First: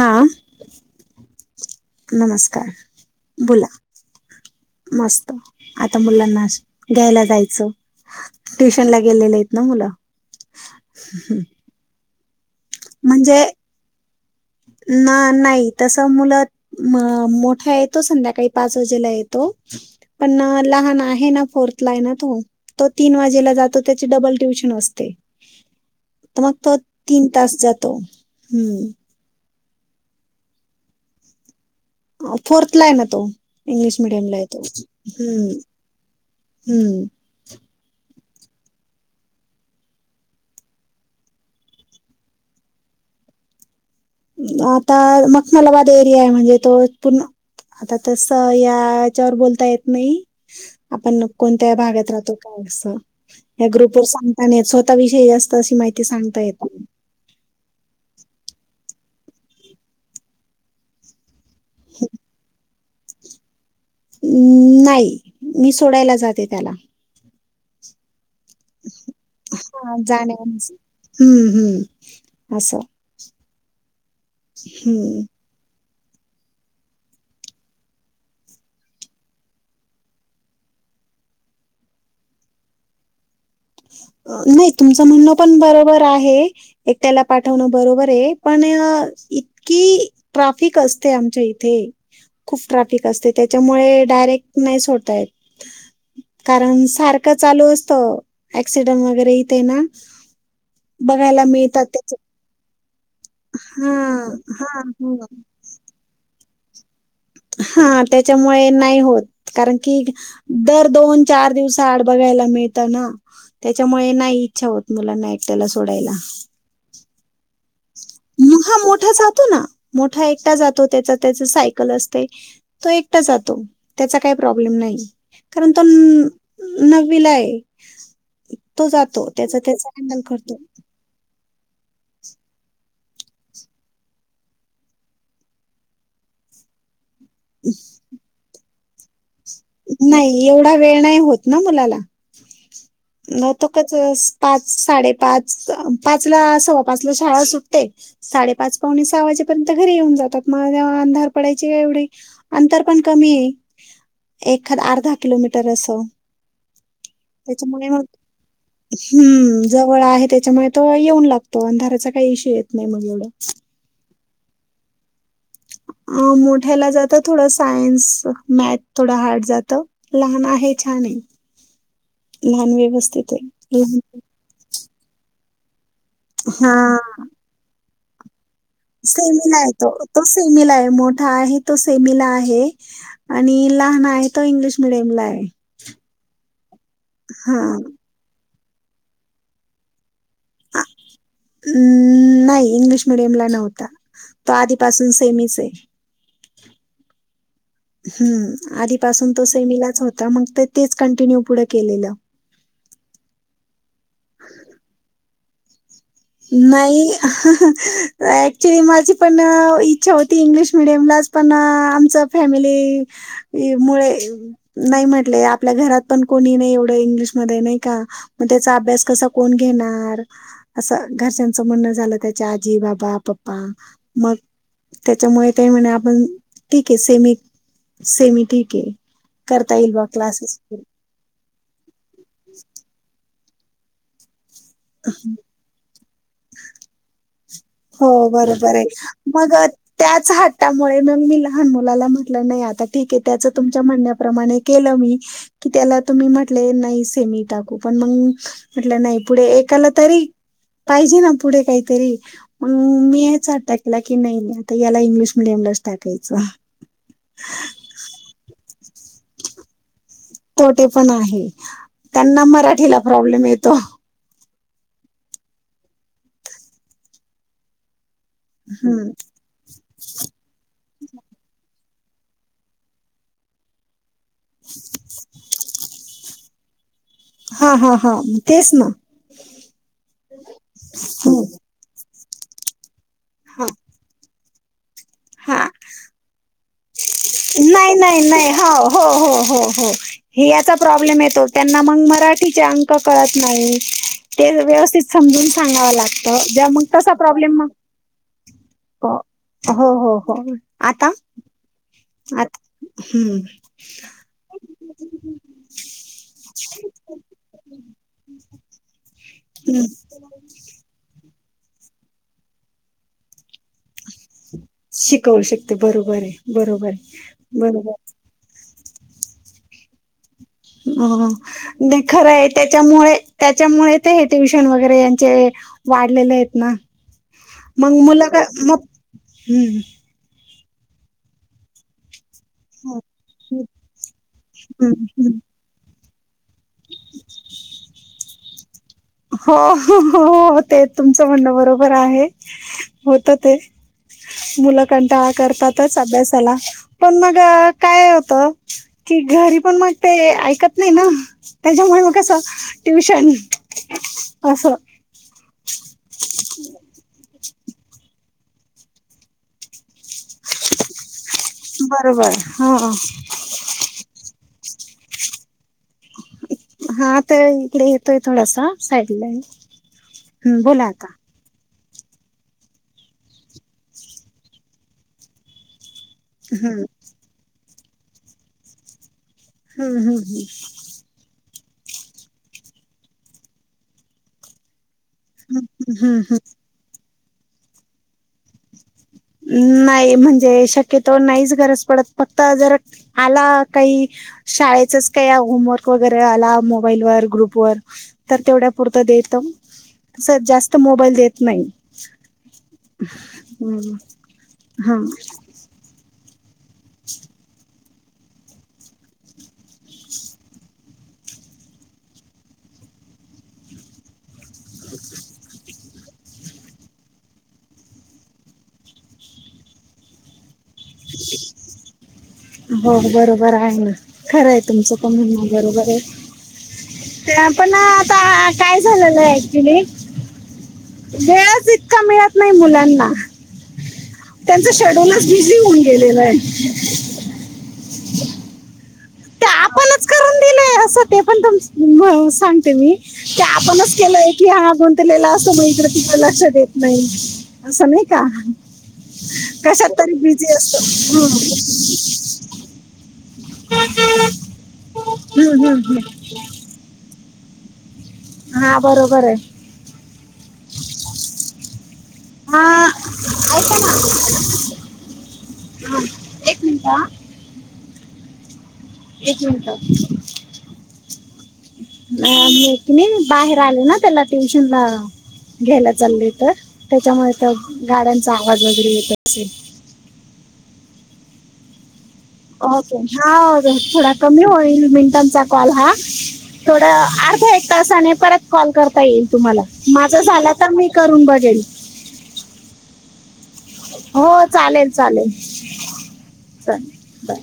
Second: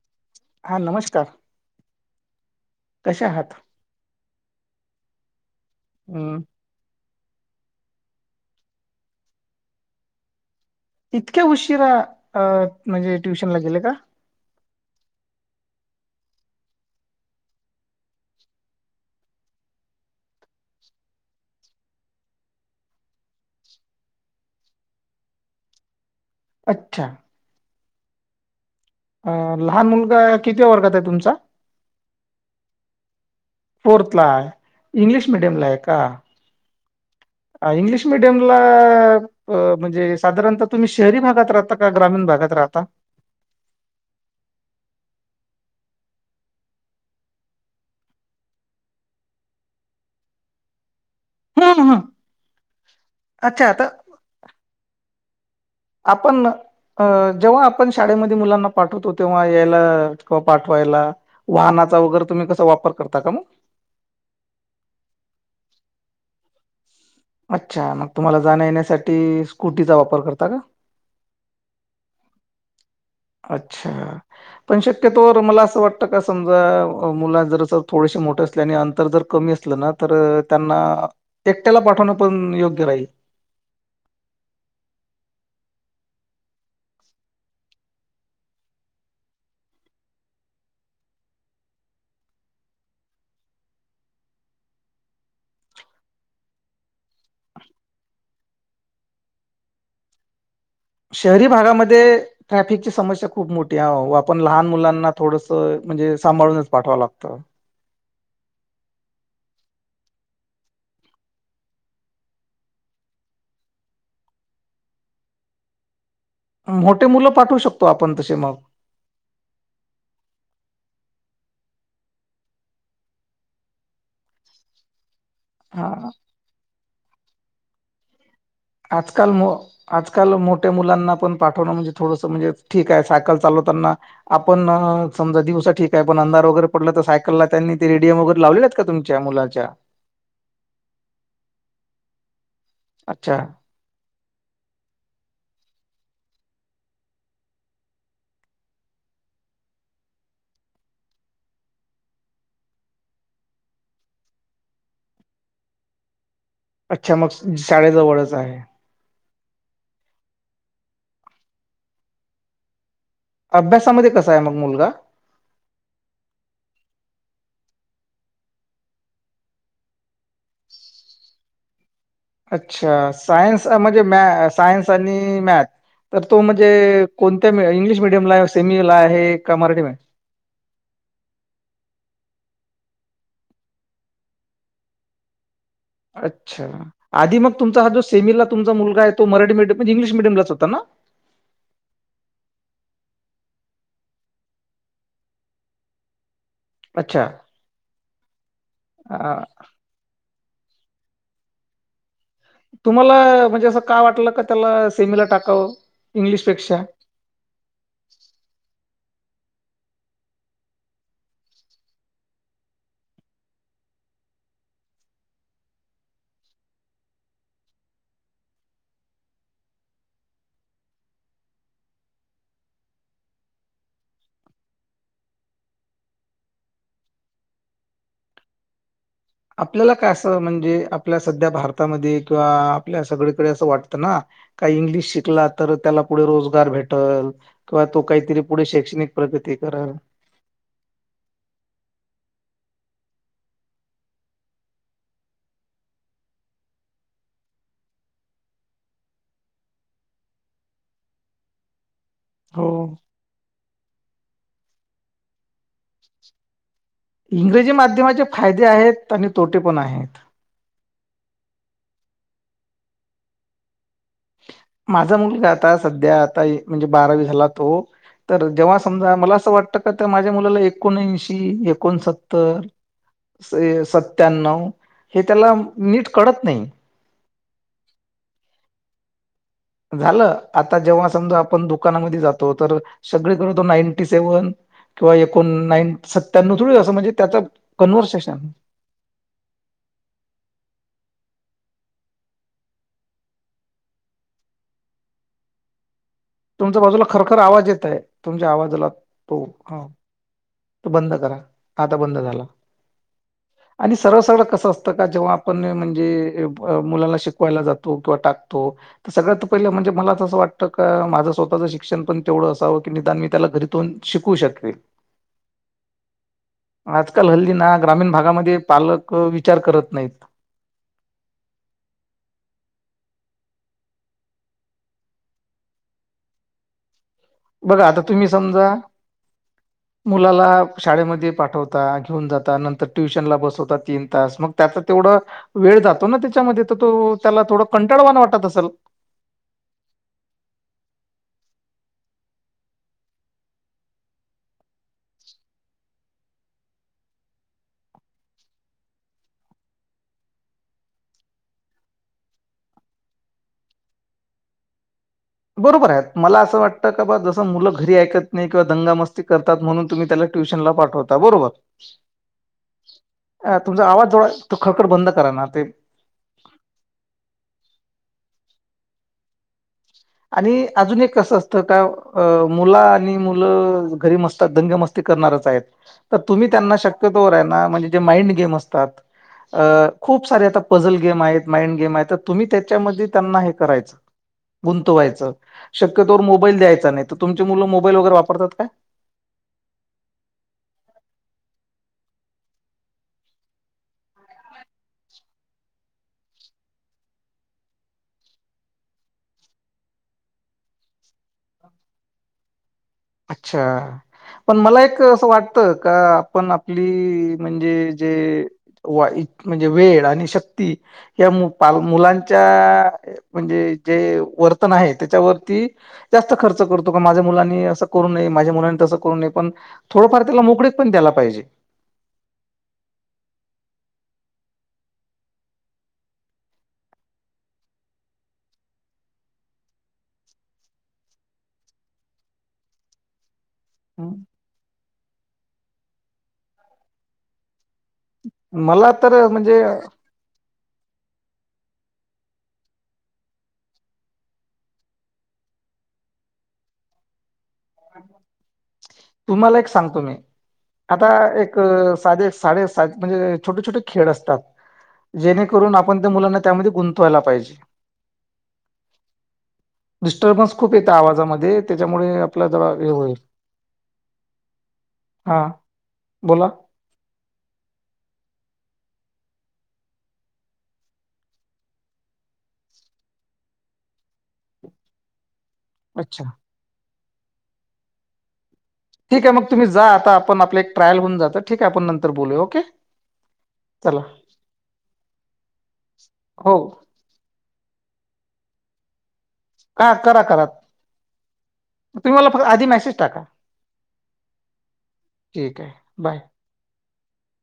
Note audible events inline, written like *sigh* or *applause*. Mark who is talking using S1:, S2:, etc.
S1: हा.
S2: नमस्कार
S1: नमस्कार
S2: कशा आहात
S1: बोला. मस्त. आता
S2: हम्
S1: मुलांना घ्यायला जायचं. ट्युशन ला गेलेलेत ना मुलं.
S2: इतक्या उशिरा अ म्हणजे ट्युशनला गेले का?
S1: ना नाही. तस मुलं म मोठा येतो. संध्याकाळी पाच वाजेला येतो. पण लहान आहे ना. फोर्थ ला आहे ना तो. तो तीन वाजेला जातो. त्याचे डबल ट्युशन असते.
S2: *unintelligible*
S1: त मग तो
S2: अच्छा
S1: तीन तास जातो. हम्म.
S2: अ लहान मुलगा कितीव्या वर्गाते तुमचा?
S1: फोर्थलाय ना तो. इंग्लिश
S2: फोर्थला
S1: मिडियमलाय
S2: आहे
S1: तो.
S2: इंग्लिश
S1: हम्म.
S2: मिडियमला आहे का
S1: हम्म.
S2: इंग्लिश मिडियमला अ म्हणजे साधारणतः तुम्ही शहरी भागात राहता का? ग्रामीण भागात राहता?
S1: आता मखमलाबाद एरियाय. म्हणजे तो पूर्ण आता तस याच्यावर बोलता येत नाही. आपण कोणत्या
S2: हम्म हम्
S1: भागात राहतो. काय अस,
S2: अच्छा
S1: या
S2: आता
S1: ग्रुप वर सांगता नाही येत. स्व तः विषयी जास्त अशी माहि
S2: आपण अ जेव्हा आपण शाळेमध्ये मुलांना पाठवतो. तेव्हा यायला किंवा पाठवायला वाहनाचा वगैरे तुम्ही कसा वापर करता का मग?
S1: अम् नाही. मी सोडायला जाते त्याला.
S2: अच्छा, मग तुम्हाला जाण्या येण्यासाठी,
S1: हा,
S2: स्कुटीचा वापर
S1: जाण्या
S2: करता का?
S1: हम्म हम्म. असं.
S2: अच्छा. पण
S1: हम्म
S2: शक्यतो मला असं वाट त. समजा मुला जरर थोडेसे मोठे असले. आणि अंतर जर कमी असलं ना, तर त्यांना एकट्याला पाठवणं पण योग्य राहील.
S1: नाही, तुमचं म्हणणं पण बरोबर आहे. एकट्याला पाठवणं बरोबरे. पण इतकी ट्राफिक असते आमच्या इथे. खूप ट्राफिक असते. त्याच्यामुळे डायरेक्ट नाही सोडता येत. कारण सारखं चालू असतं. ऍक्सिडेंट वगैरे यथे ना, बघायला
S2: शहरी
S1: मिळतात
S2: भागामध्ये
S1: त्याचे
S2: ट्रॅफिकची समस्या खूप मोठी आहे.
S1: हां,
S2: आपण लहान
S1: हां,
S2: मुलांना
S1: हो.
S2: थोडसं म्हणजे सांभाळूनंच पाठवावं लागतं
S1: हां त्यांच्यामुळे नाहीं होतं कारणं की. दरं दोन चार दिवसं आंड बघायंला मिळतं नां. त्यांच्यामुळे नाहीं इच्छा होतं मुलांना एकट्यांला सोडायंला.
S2: मोठे मुलं पाठवूं शकतं
S1: हां मोठा जातो नां मोठा एकटां जातो त्यांचा त्यांचं सायकल असते नां तो एकटां जातो त्यांचा कांहीं प्रॉब्लेम नाहीं. कारणं तो
S2: हां.
S1: नवीला आहे. तो जातो.
S2: आंजकाल मो
S1: त्याचा त्याचा हँडल
S2: आंजकाल
S1: करतो.
S2: मोठ्यां मुलांना पणं. पाठवंण म्हणजे थोडंसं म्हणजे ठीक आहे सायकल चालवतांना. आपणं समजां दिवसां ठीक आहे पणं अंधार वगैरें. पडलं तरं सायकललां त्यांनी ते रेडियम वगैरें लावलेत कां तुमच्यां मुलांच्या
S1: नाहीं एवढां वेळं नाहीं होतं नां मुलांला
S2: अच्छा
S1: नं तो तसंच पांच साडेपांच पांच लां सव्वा पांच लां शाळां सुटते साडेपांच पावणे सहा वाजेपर्यंत घरी येऊंन जातांत मंग तेंव्हा अंधार पडायचे कां एवढी. अंतर पणं कमी आहे. एखादं अर्धा किलोमीटर असं.
S2: अच्छा मंग शाळेजवळंच आहे.
S1: हम्मं जवळं आहे त्यांच्यामुळे तो येऊंन लागतो अंधारांचा कांहीं इशू येतं नाहीं मंग एवढं.
S2: अभ्यासांमध्यें कसां आहे मंग मुलंगा.
S1: अं मोठ्यांला जातं थोडं सायन्स मॅथ थोडं हार्ड जातं. लहांन आहे छान आहे. लहान
S2: अच्छा
S1: व्यवस्थित आहे.
S2: सायंस
S1: लहान-
S2: म्हणजे म- सायन्स आणि मॅथ तरं तो म्हणजे
S1: हा
S2: कोणत्यां इंग्लिश मिडियमलां. सेमी लां आहे
S1: सेमीला
S2: कां मराठी
S1: तो
S2: म
S1: तो सेमिला आहे मोठां आहे तो सेमिला आहे. आणि लहांन आहे तो इंग्लिश मिडियम लां आहे.
S2: अच्छा आधीग
S1: हा
S2: तुमचां हां जो सेमीला तुमचां मुलंगा तो मराठीडयम म्हजे इंग्लिश मिडयमंच होतां नां.
S1: हम्मं नाहीं इंग्लिश मिडियम लां नव्हतां तो आधीपासूंन सेमीलांच आहे.
S2: अच्छा!
S1: हम्मं आधीपासूंन
S2: अ,
S1: तो सेमीलांच होतां मंग ते तेचं कंटिन्यू पुढे केलेलं.
S2: तुम्हांला म्हणजे असं कायं वाटलं कां त्यांला सेमीला टाकावं. इंग्लिशपेक्षा?
S1: नाहीं हमं ऍक्च्युली माझी पणं इच्छा होती इंग्लिश मिडियमलांच पणं आमची फॅमिली. मुळें नाहीं म्हटले आपल्यां घरांत पणं कोणी नाहीं एवढं इंग्लिशमध्यें नाहीं कां. मंग त्यांचा अभ्यांस कसां कोणं घेणारं. असं घरच्यांचं म्हणणं झालं त्यांच्या आजी बाबां पप्पा मंग. त्यांच्यामुळे कायं म्हणे आपणं ठीक आहे सेमी सेमी ठीक आहे. करतां एईल बां क्लासेस.
S2: आपल्यां संध्या भारतांमध्ये किंवा आपल्यां सगळींकडे असं वाटतं नां कांहीं इंग्लिश शिकलांत. तरं त्यांला पुढे रोजगांर भेटलं
S1: हो बरोबर आहे मंग
S2: करल.
S1: त्याचं हां त्यांमुळे मंग मी लहांन मुलांला म्हटलं नाहीं आंता ठीक आहे त्याचं तुमच्या म्हणण्यांप्रमाणे केलं मी कि त्यांला तुम्हीं म्हटले नाहीं सेमी टाकूं पणं मंग म्हटलं नाहीं पुढे एकांला तरी पाहिजे नां पुढे कांहीतरी म
S2: हो.
S1: मी याच आता केला की नाही आता याला इंग्लिश मिडियमलाच टाकायचं.
S2: इंग्रजी माध्यमाच्या फायदे आहेत आणि तोटे पण आहेत.
S1: तोटे पण आहे त्यांना मराठीला प्रॉब्लेम येतो.
S2: माझा मुलगा आता सध्या आता म्हणजे बारावी झाला तो तर जेव्हा समजा मला असं वाटत त काय तर माझ्या मुलाला एकोणऐंशी एकोणसत्तर सय स त्यांना हे त्याला नीट कडत नाही.
S1: हा हा हा तेच ना.
S2: झालं आता जेव्हा समजा आपण दुकानामध्ये जातो तर सगळे करतो
S1: हा
S2: नाईंटी सेव्हन किंवा एकूण
S1: हा
S2: नाईं सत्त्याण्णव थोडी असं म्हणजे त्याचा
S1: नाही नाही
S2: कन्व्हर्सेशन
S1: नाही हो हो हो हो हो हे याचा प्रॉब्लेम येतो त्यांना मग मराठीचे अंक कळत नाही. ते व्यवस्थित समजून सांगावं लागतं ज
S2: तुमच्या
S1: मग
S2: बाजूला
S1: तसा
S2: खरखर
S1: प्रॉब्लेम मग
S2: आवाज येत आहे तुमच्या आवाजला तो ह
S1: हो हो हो
S2: तो
S1: आता
S2: बंद करा आता बंद झाला.
S1: आता हम्म
S2: आणि सर्व सगळं कसं असतं का जेव्हा आपण म्हणजे मुलाला शिकु. पयला जातो किंवा टाकतो तर सगळ्या तर पहिलं
S1: हम्म
S2: म्हणजे मलां तस वाटत तर का माझं स्वतःच शिक्षण पण तेवढं असावं की निदान मी त्याला घरी. तूण शिकु शकते
S1: शिकवू शकते बरोबर आहे बरोबर आहे
S2: आजकाल हल्ली ना
S1: बरोबर
S2: ग्रामीण भागामध्ये. पालक विचार करत नाहीत.
S1: हम नाय खरं आहे त्याच्यामुळे त्याच्यामुळे हे ट्युशन वगैरे यांचे. वाढलेले आहेत ना
S2: बघा
S1: मग
S2: आता तुम्ही
S1: मुलं का
S2: समजा
S1: मग हम्.
S2: मुलाला शाळेमध्ये पाठवता घेऊन जात. त नंतर
S1: हम्म
S2: ट्युशन ला बसवता तीन तास मग त्याच
S1: हम्म,
S2: तेवढं.
S1: हम्म.
S2: वेळ जातो ना त्याच्यामध्ये तर तो त्याला थोडं कंटाळवाना वाटत असेल.
S1: हो हो हो हो ते तुमचं म्हणणं बरोबर आहे होत ते. मुलं कंटाळा करतातच अभ्यासाला पण मग काय होत. कि घरी पण मग ते ऐकत नाही ना त्याच्यामुळे मग कसं ट्युशन. अस.
S2: बरोबर आहेत मला असं वाटतं का बा जसं मुलं घरी ऐकत नाही किंवा दंगा मस्त ती करतात म्हणून तुम्ही त्याला ट्युशन ल पाठवता बरोबर.
S1: बरोबर हा
S2: अ तुमचा आवाज जवळ ती खळकड बंद करा ना ते.
S1: हा तर इकडे येतोय थोडासा साईड ला.
S2: आणि अजून एक कसं असतं. तर काय मुलं आणि मुलं घरी मस्त दंग मस्ती करणारच आहेत. तर तुम्ही त्यांना
S1: हम्म
S2: शक्यतो राना म्हणजे जे माइंड गेम असतात. अ
S1: हम्म हम्म
S2: खूप सारे आता पझल गेम आहेत माइंड गेम आहेत तर तुम्ही त्याच्यामध्ये त्यांना हे करायचं. गुंतवायचं
S1: हम्म
S2: शक्यतोवर
S1: हम्म
S2: मोबाईल द्यायचा नाही तर तुमची मुलं मोबाईल वगैरे वापरतात का?
S1: नाही म्हणजे शक्यतो नाहीच गरज पडत फक्त जर आला काही. शाळेचच काय होमवर्क वगैरे आला मोबाईल व ग्रुपवर. तर तेवढ्या पुरत देत तस जास्त मोबाईल देत नाही.
S2: अच्छा पण मला
S1: हा
S2: एक असं वाटत का आपण. ली म्हणजे जे. वाईट. म्हणजे वेळ आणि शक्ती. या पाल मुलांच्या म्हणजे जे वर्तन आहे. त्याच्यावरती जास्त खर्च करतो. का माझ्या मुलांनी अस करू नये. माझ्या मुलांनी तस करु नये. पण थोडफार त्याला मोकळीक पण द्यायला पाहिजे.
S1: *inaudible* हो बरोबर आहे. खरंय तुमचं पण म्हणन बरोबरे. ते पण आता काय झालेलंय ऍक्च्युली, वेळच इतका मिळत नाही मुलांना.
S2: हम्म.
S1: त्यांच शेड्यूलच बिझी होऊन गेलेलंय.
S2: मला तर
S1: ते
S2: म्हणजे
S1: आपणच करून दिलंय असं ते पण तुम सांगते मी. ते आपणच केलंय की, हा गुंतलेला असतो. म ईकडे तिकडे लक्ष देत नाही. अस नाही का.
S2: तुम्हाला एक
S1: कशात
S2: सांगतो मी.
S1: तरी बिझी असतो
S2: आता
S1: हम्म.
S2: एक साधे साडे साधे म्हणजे छोटे छोटे खेळ असतात.
S1: हम्म,
S2: जेणेकरून
S1: हम्म,
S2: आपण त्या
S1: हम्म.
S2: मुलांना त्यामध्ये गुंतवायला पाहिजे.
S1: हा बरोबरे.
S2: डिस्टर्बन्स खूप येतं आवाजामध्ये. त्याच्यामुळे आपल्या जा
S1: हा
S2: हे होईल.
S1: ऐका ना
S2: हा
S1: हा,
S2: बोला.
S1: एक मिनिट हा, एक मिनट. मी कीनी बाहेर आले ना. त्याला ट्युशन ला घ्यायला
S2: अच्छा
S1: चालले तर. त्याच्यामुळे त गाड्यांचा आवाज वगैरे येत
S2: ठीक आहे मग
S1: असेल.
S2: तुम्ही जा आता आ आपण आपलं एक ट्रायल होऊन जातं. ठीके आपण नंतर बोलू.
S1: ओके. हा थोडा कमी होईल. मिनिटांचा कॉल हा.
S2: हो
S1: थोड अर्ध एक तासाने परत कॉल करता येईल तुम्हाला.
S2: हा
S1: माझा
S2: करा करा
S1: झाला तर मी करून बघेल.
S2: तुम्ही मला फक्त आधी मेसेज टाका.
S1: हो चालेल चालेल.
S2: ठीक आहे बाय
S1: चालेल. बाय